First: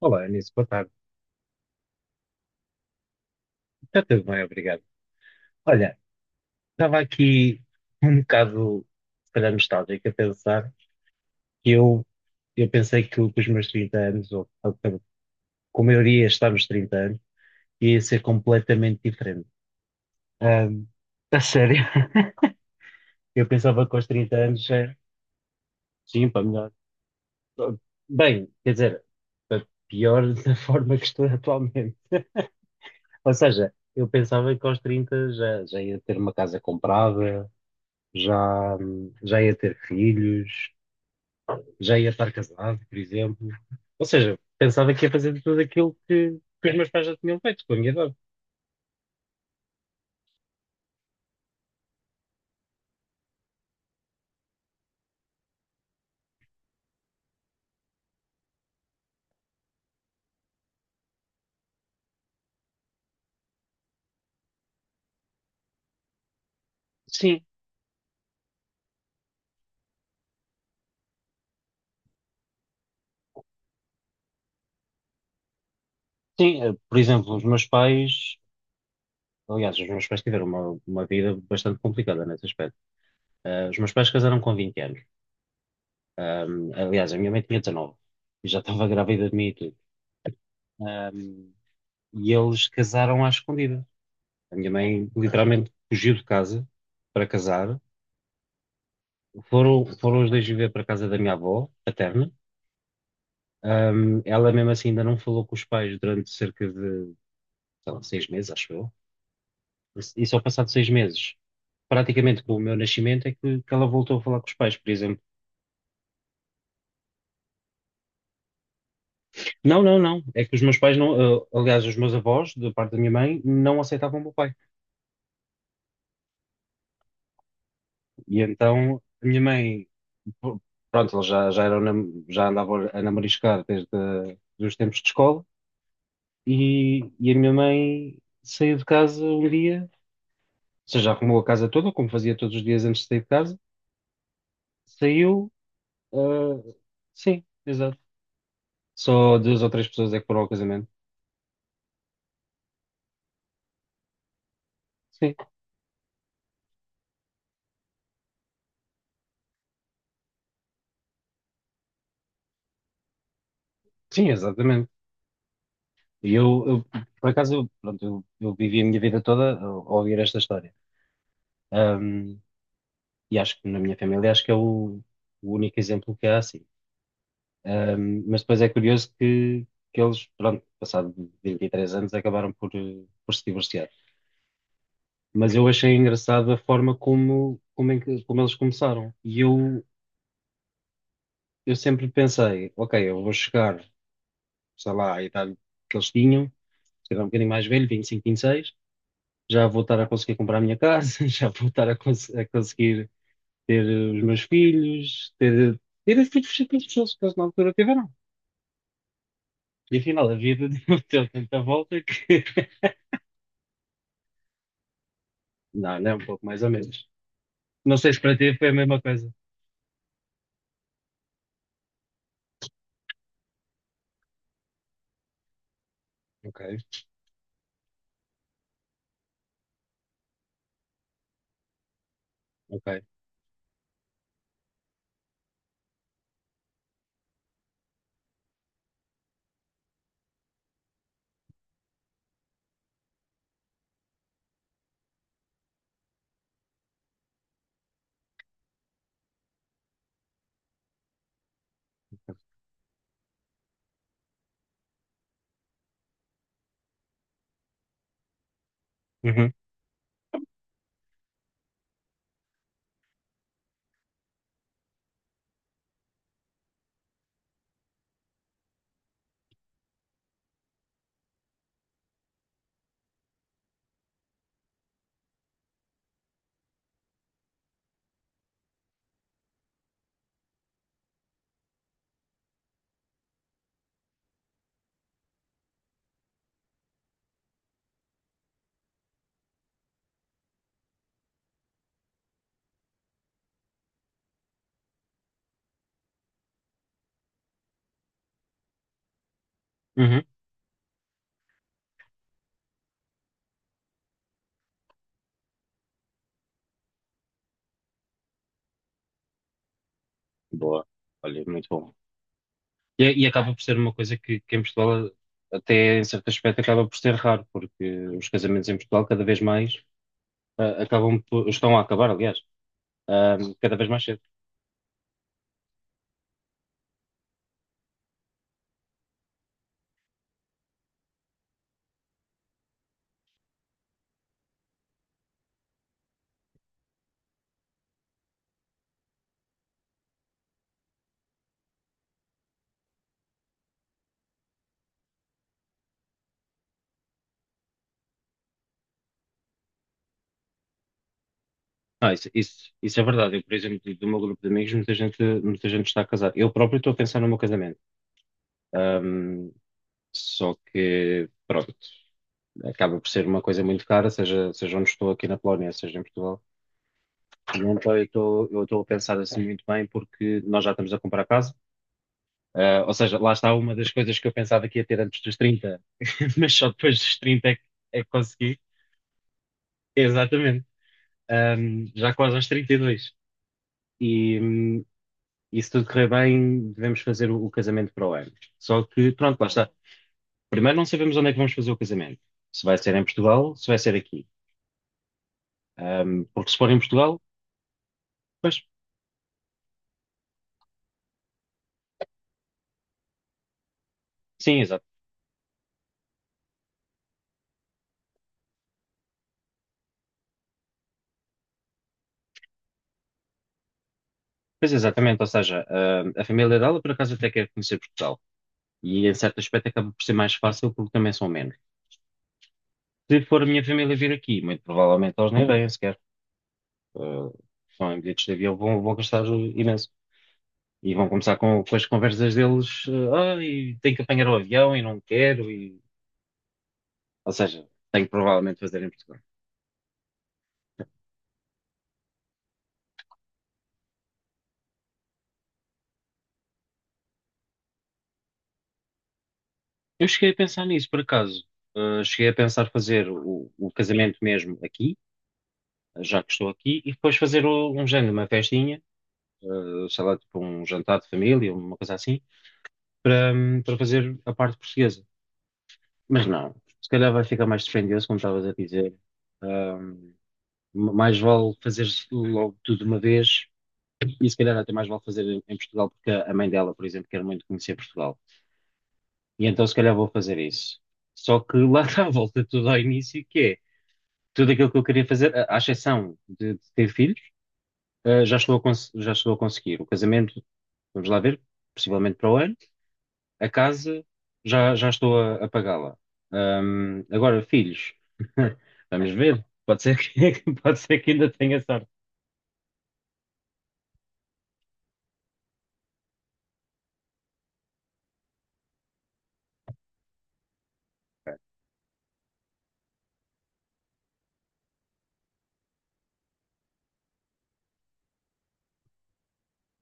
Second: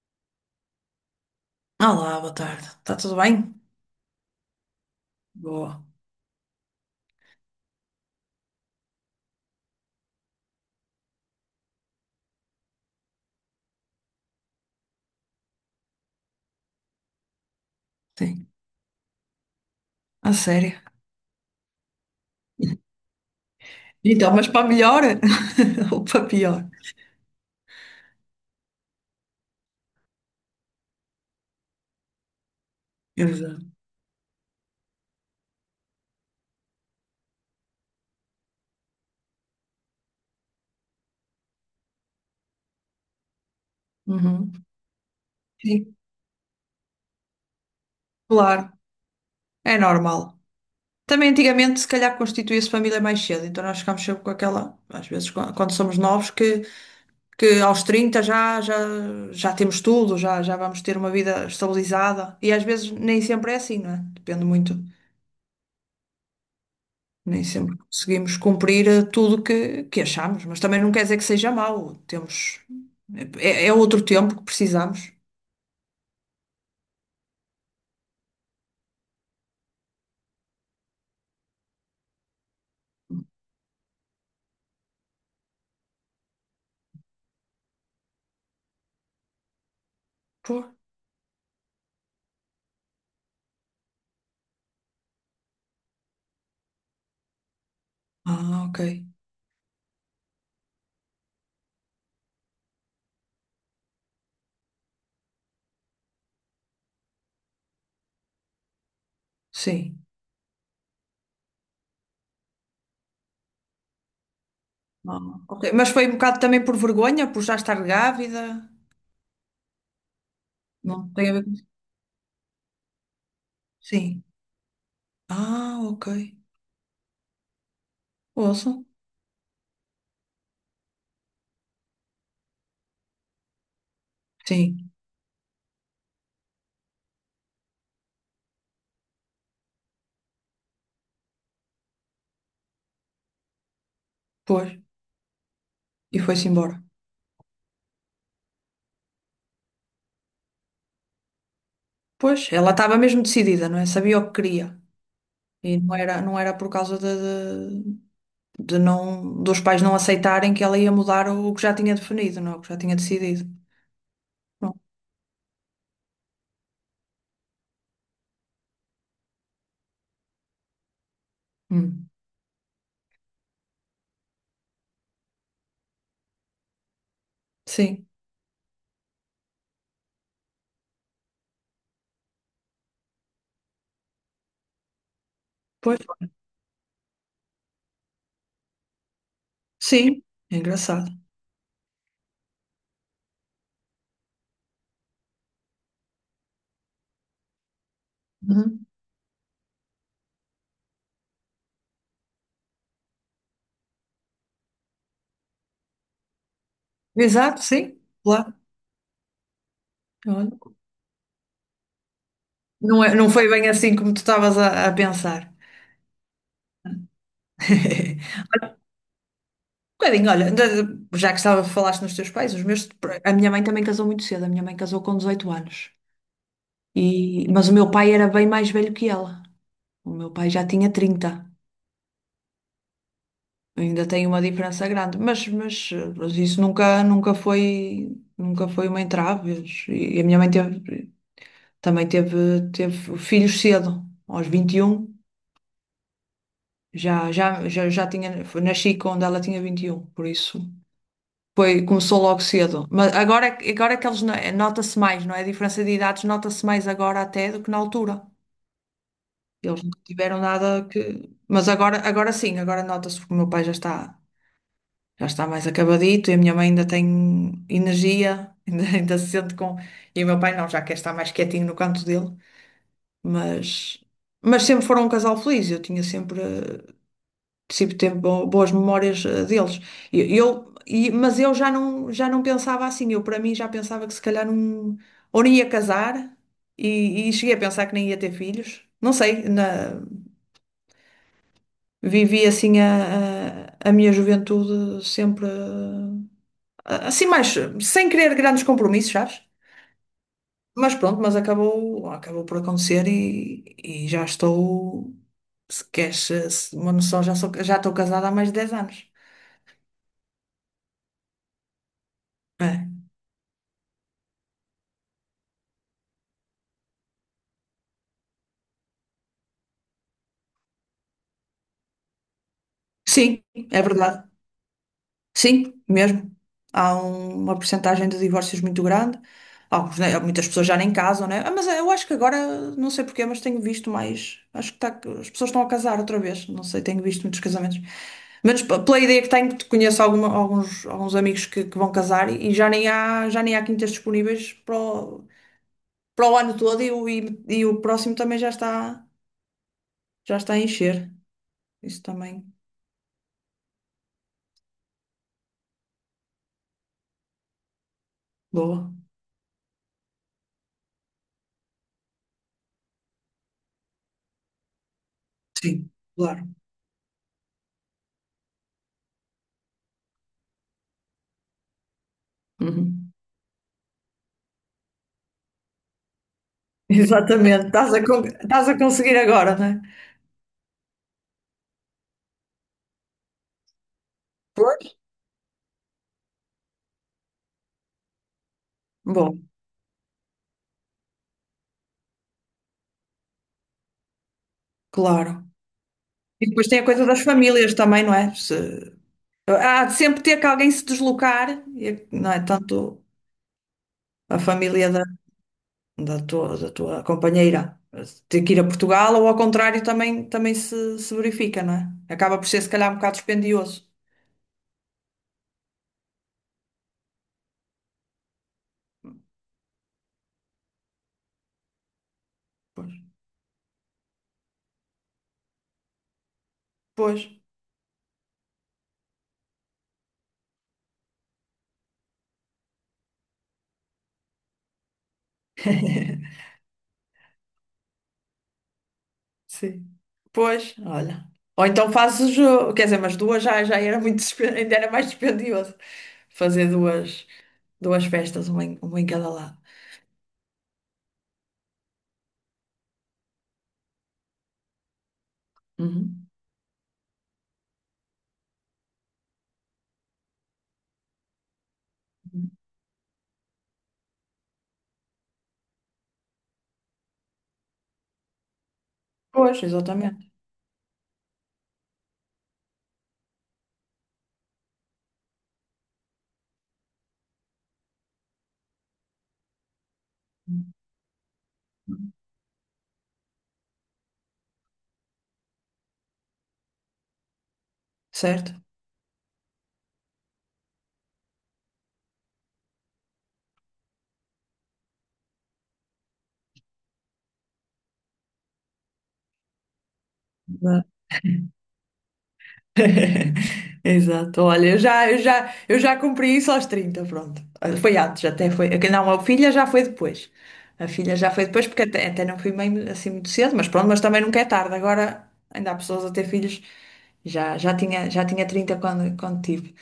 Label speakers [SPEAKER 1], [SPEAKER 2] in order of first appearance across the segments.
[SPEAKER 1] Olá, Anísio, boa tarde.
[SPEAKER 2] Olá, boa tarde. Está tudo bem?
[SPEAKER 1] Está tudo bem, obrigado.
[SPEAKER 2] Boa.
[SPEAKER 1] Olha, estava aqui um bocado, se calhar, nostálgico a pensar que eu pensei que com os meus 30 anos, ou como eu iria estar nos 30 anos, ia ser
[SPEAKER 2] Sim.
[SPEAKER 1] completamente diferente.
[SPEAKER 2] A sério.
[SPEAKER 1] Ahm, a sério, eu pensava que aos
[SPEAKER 2] Então,
[SPEAKER 1] 30
[SPEAKER 2] mas
[SPEAKER 1] anos,
[SPEAKER 2] para
[SPEAKER 1] já,
[SPEAKER 2] melhor ou para
[SPEAKER 1] sim, para
[SPEAKER 2] pior?
[SPEAKER 1] melhor. Bem, quer dizer, para pior da forma que estou atualmente. Ou
[SPEAKER 2] Exato.
[SPEAKER 1] seja, eu pensava que aos 30 já, já ia ter uma casa comprada, já, já ia ter filhos, já ia estar casado, por exemplo. Ou seja,
[SPEAKER 2] Uhum.
[SPEAKER 1] pensava que ia fazer tudo aquilo
[SPEAKER 2] Sim,
[SPEAKER 1] que os meus pais já tinham feito com a minha idade.
[SPEAKER 2] claro. É normal. Também antigamente, se calhar, constituía-se família mais cedo, então nós ficámos sempre com aquela, às vezes, quando somos novos, que aos 30 já temos tudo, já vamos ter uma vida estabilizada. E às vezes nem sempre é assim, não é? Depende muito.
[SPEAKER 1] Sim,
[SPEAKER 2] Nem sempre conseguimos cumprir tudo que achamos, mas também não quer dizer que seja mau. Temos, é outro tempo que precisamos.
[SPEAKER 1] sim, por exemplo, os meus pais, aliás, os meus pais tiveram uma vida bastante complicada nesse aspecto. Os meus pais casaram com 20 anos. Aliás, a minha mãe tinha 19 e já estava grávida de mim e tudo.
[SPEAKER 2] Pô.
[SPEAKER 1] Ahm, e eles casaram à escondida. A minha mãe literalmente fugiu de casa para casar.
[SPEAKER 2] Ah, ok.
[SPEAKER 1] Foram, foram os dois viver para a casa da minha avó, paterna. Ela mesmo assim ainda não falou com os pais durante cerca de, sei lá, 6 meses, acho eu.
[SPEAKER 2] Sim.
[SPEAKER 1] E só passado 6 meses, praticamente com o meu nascimento, é que ela voltou a falar com os pais, por
[SPEAKER 2] Ah,
[SPEAKER 1] exemplo.
[SPEAKER 2] ok. Mas foi um bocado também por vergonha, por já estar grávida.
[SPEAKER 1] Não, não, não. É que os meus pais
[SPEAKER 2] Não tem a
[SPEAKER 1] não,
[SPEAKER 2] ver
[SPEAKER 1] ah,
[SPEAKER 2] com isso.
[SPEAKER 1] aliás, os meus avós, da parte da minha mãe, não aceitavam o
[SPEAKER 2] Sim.
[SPEAKER 1] meu pai.
[SPEAKER 2] Ah, ok.
[SPEAKER 1] E
[SPEAKER 2] Ouço.
[SPEAKER 1] então a minha mãe, pr- pronto, ela já, já, eram, já andavam a namoriscar desde os
[SPEAKER 2] Sim.
[SPEAKER 1] tempos de escola. E a minha mãe saiu de casa um dia. Ou seja, arrumou a casa toda, como fazia todos os dias antes de sair de casa,
[SPEAKER 2] Pois.
[SPEAKER 1] saiu.
[SPEAKER 2] E foi-se
[SPEAKER 1] ah,
[SPEAKER 2] embora.
[SPEAKER 1] sim, exato. Só duas ou três pessoas é que foram ao casamento.
[SPEAKER 2] Pois, ela estava mesmo decidida, não é? Sabia o que queria.
[SPEAKER 1] Sim,
[SPEAKER 2] E não era por causa de, de- de não, dos pais não aceitarem que ela ia mudar o, que já tinha definido, não, é? O que já tinha decidido.
[SPEAKER 1] sim,
[SPEAKER 2] Bom,
[SPEAKER 1] exatamente. E eu, eu, por acaso, eu, pronto, eu vivi a minha vida toda a ouvir esta história.
[SPEAKER 2] hum,
[SPEAKER 1] Ahm, e acho que na minha família, acho que é o único exemplo que há assim.
[SPEAKER 2] sim,
[SPEAKER 1] Mas depois é curioso que eles, pronto, passado 23 anos, acabaram por, por se divorciar. Mas eu achei
[SPEAKER 2] pois,
[SPEAKER 1] engraçada a forma como, como, é que- como eles começaram.
[SPEAKER 2] sim, é engraçado.
[SPEAKER 1] Eu sempre pensei, ok, eu vou chegar, sei lá, à idade que eles tinham, se calhar um bocadinho mais velho, vinte vinte e cinco, vinte e seis,
[SPEAKER 2] Uhum.
[SPEAKER 1] já vou estar a conseguir comprar a minha casa, já vou estar a, a conseguir ter os meus filhos, ter, ter os filhos que eles na
[SPEAKER 2] Exato,
[SPEAKER 1] altura
[SPEAKER 2] sim,
[SPEAKER 1] tiveram.
[SPEAKER 2] claro.
[SPEAKER 1] E afinal, a
[SPEAKER 2] Olha,
[SPEAKER 1] vida deu tanta volta que...
[SPEAKER 2] não é, não foi bem assim como tu estavas a pensar.
[SPEAKER 1] Não, não é um pouco mais ou menos. Não sei se para ti foi a mesma coisa.
[SPEAKER 2] Um bocadinho, olha, já que estava, falaste nos teus pais, os meus, a minha mãe também casou muito cedo, a minha mãe casou com 18 anos.
[SPEAKER 1] Ok,
[SPEAKER 2] E, mas o meu pai era bem mais velho que ela. O meu pai já tinha 30.
[SPEAKER 1] ok.
[SPEAKER 2] Ainda tem uma diferença grande, mas isso nunca foi, nunca foi uma entrave. E a minha mãe teve, também teve, teve filhos cedo, aos 21 já tinha, nasci quando ela tinha 21, por isso foi, começou logo cedo. Mas agora, agora é que eles, nota-se mais, não é? A diferença de idades nota-se mais agora até do que na altura.
[SPEAKER 1] Uhum,
[SPEAKER 2] Eles não tiveram nada que. Mas agora, agora sim, agora nota-se porque o meu pai já está. Já está mais acabadito e a minha mãe ainda tem energia, ainda se sente com. E o meu pai não, já quer estar mais quietinho no canto dele, mas, mas sempre foram um casal feliz, eu tinha sempre, sempre teve boas memórias deles. E eu, e, mas eu já não pensava assim, eu para mim já pensava que se calhar não, ou nem ia casar e cheguei a pensar que nem ia ter filhos. Não sei, na, vivi assim a minha juventude sempre assim mais, sem querer grandes compromissos, sabes?
[SPEAKER 1] uhum.
[SPEAKER 2] Mas pronto, mas acabou, acabou por acontecer e já estou, se queres uma noção, já sou, já estou casada há mais de 10 anos.
[SPEAKER 1] Boa. Olha, muito bom. E,
[SPEAKER 2] É.
[SPEAKER 1] e acaba por ser uma coisa que em Portugal, até em certo aspecto, acaba por ser raro, porque os casamentos em Portugal cada vez mais acabam por, estão a acabar, aliás,
[SPEAKER 2] Sim,
[SPEAKER 1] cada
[SPEAKER 2] é
[SPEAKER 1] vez mais
[SPEAKER 2] verdade.
[SPEAKER 1] cedo.
[SPEAKER 2] Sim, mesmo. Há uma porcentagem de divórcios muito grande. Alguns, né, muitas pessoas já nem casam, né? Ah, mas eu acho que agora, não sei porquê, mas tenho visto mais. Acho que as pessoas estão a casar outra vez. Não sei, tenho visto muitos casamentos. Menos pela ideia que tenho, que conheço alguns amigos que vão casar e já nem há quintas disponíveis para o, para o ano todo e o, e o próximo também já está a encher. Isso
[SPEAKER 1] Ah, isso,
[SPEAKER 2] também.
[SPEAKER 1] isso, isso é verdade. Eu, por exemplo, do meu grupo de amigos, muita gente está a casar. Eu próprio estou a pensar no meu casamento.
[SPEAKER 2] Boa.
[SPEAKER 1] Ahm, Só que, pronto, acaba por ser uma coisa muito cara, seja, seja onde estou aqui na Polónia,
[SPEAKER 2] Sim,
[SPEAKER 1] seja em Portugal.
[SPEAKER 2] claro.
[SPEAKER 1] E então eu estou a pensar assim muito bem, porque nós já estamos a comprar casa. Ou
[SPEAKER 2] Uhum.
[SPEAKER 1] seja, lá está uma das coisas que eu pensava que ia ter antes dos 30 mas só depois dos 30 é
[SPEAKER 2] Exatamente, estás
[SPEAKER 1] é que consegui.
[SPEAKER 2] estás a conseguir agora, não é?
[SPEAKER 1] Exatamente. Um, já quase aos 32. E, dois. E
[SPEAKER 2] Pois.
[SPEAKER 1] e se tudo correr bem, devemos fazer o casamento para o ano. Só que,
[SPEAKER 2] Bom,
[SPEAKER 1] pronto, lá está. Primeiro, não sabemos onde é que vamos fazer o casamento. Se vai ser em Portugal, se vai ser aqui.
[SPEAKER 2] claro.
[SPEAKER 1] Um,
[SPEAKER 2] E
[SPEAKER 1] porque se
[SPEAKER 2] depois
[SPEAKER 1] for em
[SPEAKER 2] tem a coisa
[SPEAKER 1] Portugal,
[SPEAKER 2] das famílias também, não é?
[SPEAKER 1] pois,
[SPEAKER 2] Há de sempre ter que alguém se deslocar, não é? Tanto a
[SPEAKER 1] sim, exato.
[SPEAKER 2] família da, da tua companheira ter que ir a Portugal ou ao contrário também, também se verifica, não é? Acaba por ser se calhar um bocado dispendioso.
[SPEAKER 1] Pois exatamente, ou seja, um, a família dela por acaso até quer conhecer Portugal. E em certo aspecto acaba por ser mais fácil porque também são menos.
[SPEAKER 2] Pois.
[SPEAKER 1] Se for a minha família vir aqui, muito provavelmente eles nem vêm sequer.
[SPEAKER 2] Pois.
[SPEAKER 1] Uh, São em bilhetes de avião, vão, vão gastar imenso. E vão começar com as conversas deles, e tenho que apanhar o avião e não quero, e... Ou seja, tenho que provavelmente fazer em Portugal.
[SPEAKER 2] Sim. Pois, olha. Ou então fazes o jogo. Quer dizer, mas duas já era muito, ainda era mais dispendioso fazer duas, duas festas, uma em cada lado.
[SPEAKER 1] Eu cheguei a pensar nisso, por acaso. Cheguei a pensar fazer o casamento mesmo aqui, já
[SPEAKER 2] Uhum.
[SPEAKER 1] que estou aqui, e depois fazer um género, uma festinha, sei lá, tipo um jantar de família, uma coisa assim, para, para fazer a parte portuguesa. Mas não, se calhar vai ficar mais dispendioso, como estavas a dizer.
[SPEAKER 2] Pois,
[SPEAKER 1] Ahm,
[SPEAKER 2] exatamente.
[SPEAKER 1] Mais vale fazer logo tudo de uma vez e se calhar até mais vale fazer em Portugal, porque a mãe dela, por exemplo, quer muito conhecer Portugal. E então se calhar vou fazer isso. Só que lá está, volta tudo ao início, que é tudo aquilo que eu queria fazer, à exceção de ter filhos, já estou a,
[SPEAKER 2] Certo.
[SPEAKER 1] já estou a conseguir. O casamento, vamos lá ver, possivelmente para o ano. A casa, já, já estou a pagá-la. Agora, filhos, vamos ver. Pode ser que, pode ser que ainda tenha sorte.
[SPEAKER 2] Exato, olha, eu já cumpri isso aos 30, pronto. Foi antes, até foi. Não, a filha já foi depois. A filha já foi depois, porque até não fui mãe assim muito cedo, mas pronto, mas também nunca é tarde. Agora ainda há pessoas a ter filhos, já tinha 30 quando tive,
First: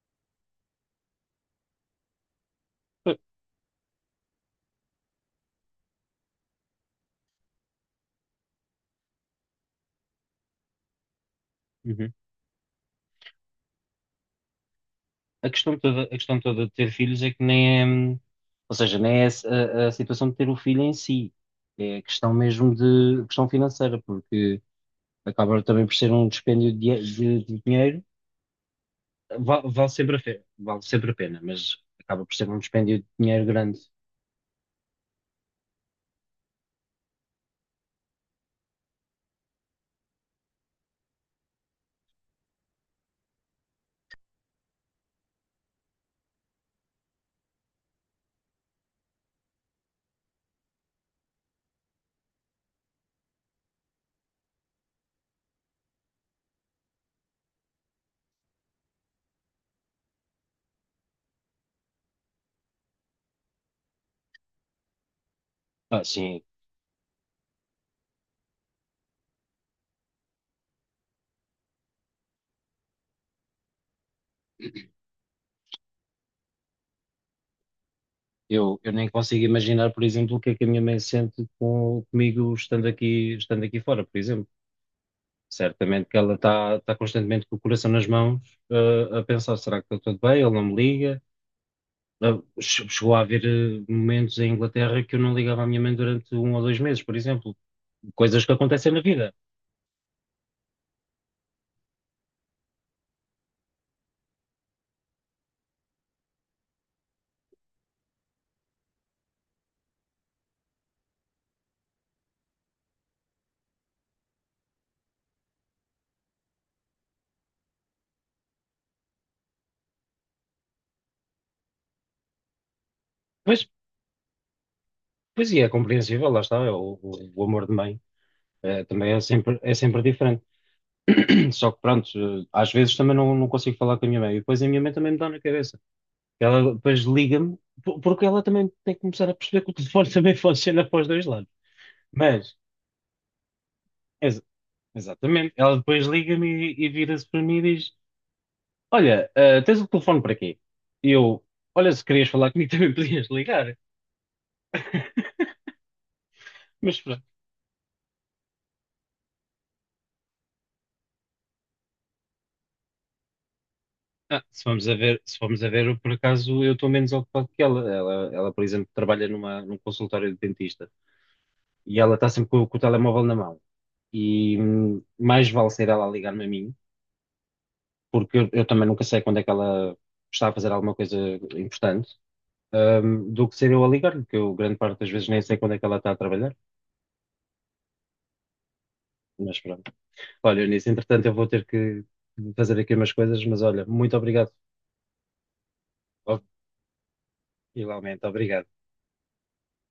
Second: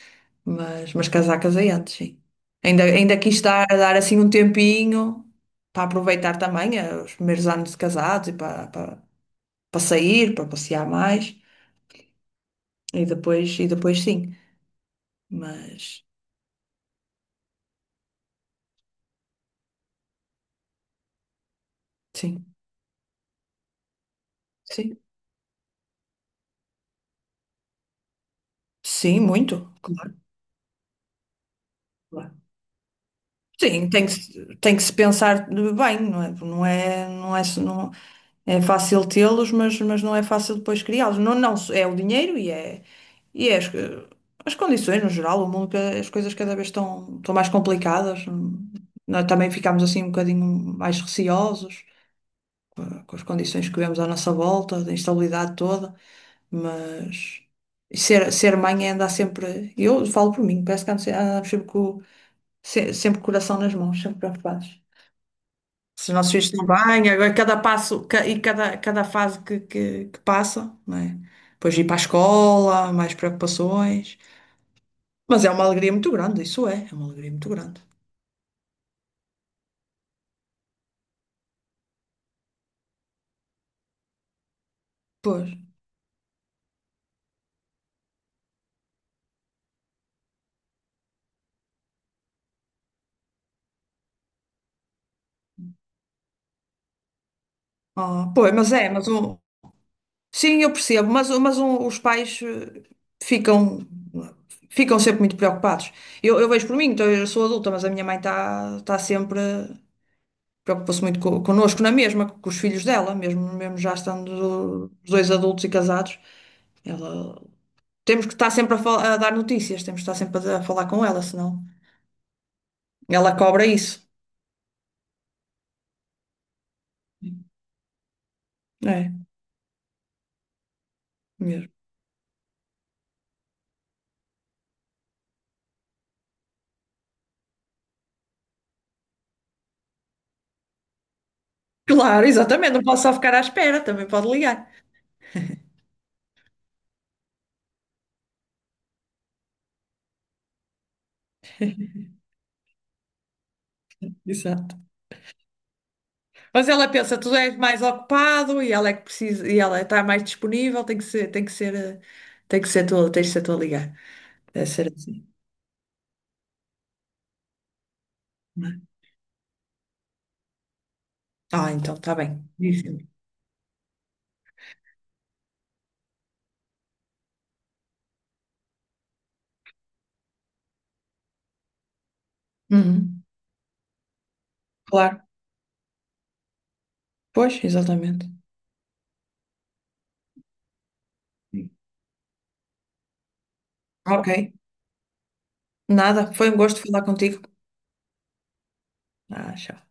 [SPEAKER 2] mas casar, casei antes, sim. Ainda quis estar a dar assim um tempinho para aproveitar também os primeiros anos de casados e para sair, para passear mais,
[SPEAKER 1] Uhum.
[SPEAKER 2] e depois sim. Mas
[SPEAKER 1] A questão toda de ter filhos é que nem é, ou seja, nem é a situação de ter o filho em si, é a questão
[SPEAKER 2] sim,
[SPEAKER 1] mesmo de questão financeira, porque
[SPEAKER 2] sim,
[SPEAKER 1] acaba também por ser um dispêndio de, de dinheiro.
[SPEAKER 2] sim, muito,
[SPEAKER 1] Vale sempre a pena, vale sempre a pena, mas acaba
[SPEAKER 2] claro.
[SPEAKER 1] por ser um dispêndio de dinheiro grande.
[SPEAKER 2] Sim, tem que, tem que se pensar bem, não é? Não é fácil tê-los, mas não é fácil depois criá-los. Não, não, é o dinheiro e é as, as condições no geral, o mundo, as coisas cada vez estão, estão mais complicadas. Nós também ficamos assim um bocadinho mais receosos com, com as condições que vemos à nossa volta, da instabilidade toda. Mas e ser, ser mãe é andar sempre. Eu falo por mim, parece que ando andamos sempre com, sempre com o coração nas mãos, sempre preocupados.
[SPEAKER 1] Ah,
[SPEAKER 2] Se os nossos
[SPEAKER 1] sim,
[SPEAKER 2] filhos estão bem, agora cada passo e cada, cada fase que, que passa, não é? Depois ir para a escola, mais preocupações. Mas é uma alegria muito grande, isso é, é uma alegria muito grande.
[SPEAKER 1] eu nem consigo imaginar, por exemplo, o que é que a minha mãe sente com, comigo estando aqui fora, por exemplo.
[SPEAKER 2] Pois.
[SPEAKER 1] Certamente que ela está constantemente com o coração nas mãos, a pensar, será que está tudo bem? Ele não me liga. Chegou a haver momentos em Inglaterra que eu não ligava à minha mãe durante um ou 2 meses, por exemplo.
[SPEAKER 2] Ah,
[SPEAKER 1] Coisas que
[SPEAKER 2] pois, mas é,
[SPEAKER 1] acontecem na
[SPEAKER 2] mas
[SPEAKER 1] vida.
[SPEAKER 2] o, sim, eu percebo, mas os pais ficam, ficam sempre muito preocupados. Eu vejo por mim, então eu sou adulta, mas a minha mãe está tá sempre, preocupa-se muito connosco na mesma, com os filhos dela, mesmo, mesmo já estando os dois adultos e casados. Ela, temos que estar sempre a, a dar notícias, temos que estar sempre a falar com ela, senão ela cobra
[SPEAKER 1] Mas,
[SPEAKER 2] isso.
[SPEAKER 1] pois e é compreensível, lá está, é o amor de mãe. Também
[SPEAKER 2] É,
[SPEAKER 1] é sempre diferente.
[SPEAKER 2] mesmo.
[SPEAKER 1] Só que pronto, às vezes também não, não consigo falar com a minha mãe. E depois a minha mãe também me dá na cabeça. Ela depois liga-me, porque ela também tem que começar a perceber que o telefone também funciona para os dois lados.
[SPEAKER 2] Claro,
[SPEAKER 1] Mas,
[SPEAKER 2] exatamente, não posso só ficar à espera, também pode
[SPEAKER 1] ex-
[SPEAKER 2] ligar.
[SPEAKER 1] exatamente, ela depois liga-me e vira-se para mim e diz: Olha, ah, tens o telefone para quê? E eu, olha, se querias falar comigo também podias ligar.
[SPEAKER 2] Exato. Mas ela
[SPEAKER 1] Mas
[SPEAKER 2] pensa,
[SPEAKER 1] pronto.
[SPEAKER 2] tu és mais ocupado e ela é que precisa, e ela está mais disponível, tem que ser, tem que ser tua, tens de ser tu a ligar.
[SPEAKER 1] Ah, se
[SPEAKER 2] Deve
[SPEAKER 1] vamos
[SPEAKER 2] ser
[SPEAKER 1] a ver,
[SPEAKER 2] assim.
[SPEAKER 1] se vamos a ver, eu, por acaso eu estou menos ocupado que ela. Por
[SPEAKER 2] Não é?
[SPEAKER 1] exemplo, trabalha numa, num consultório de dentista
[SPEAKER 2] Ah, então
[SPEAKER 1] e
[SPEAKER 2] está
[SPEAKER 1] ela está
[SPEAKER 2] bem.
[SPEAKER 1] sempre com o
[SPEAKER 2] Dizem.
[SPEAKER 1] telemóvel na mão. E mais vale ser ela a ligar-me a mim porque eu também nunca sei quando é que ela está a fazer alguma coisa importante,
[SPEAKER 2] Uhum.
[SPEAKER 1] do que ser eu a ligar-lhe, que eu grande parte das
[SPEAKER 2] Claro.
[SPEAKER 1] vezes nem sei quando é que ela está a trabalhar,
[SPEAKER 2] Pois, exatamente.
[SPEAKER 1] mas pronto. Olha, Eunice, entretanto eu vou ter
[SPEAKER 2] Sim.
[SPEAKER 1] que fazer aqui umas coisas, mas olha, muito obrigado.
[SPEAKER 2] Ok. Nada.
[SPEAKER 1] Oh,
[SPEAKER 2] Foi um gosto falar contigo.
[SPEAKER 1] igualmente, obrigado.
[SPEAKER 2] Ah, tchau.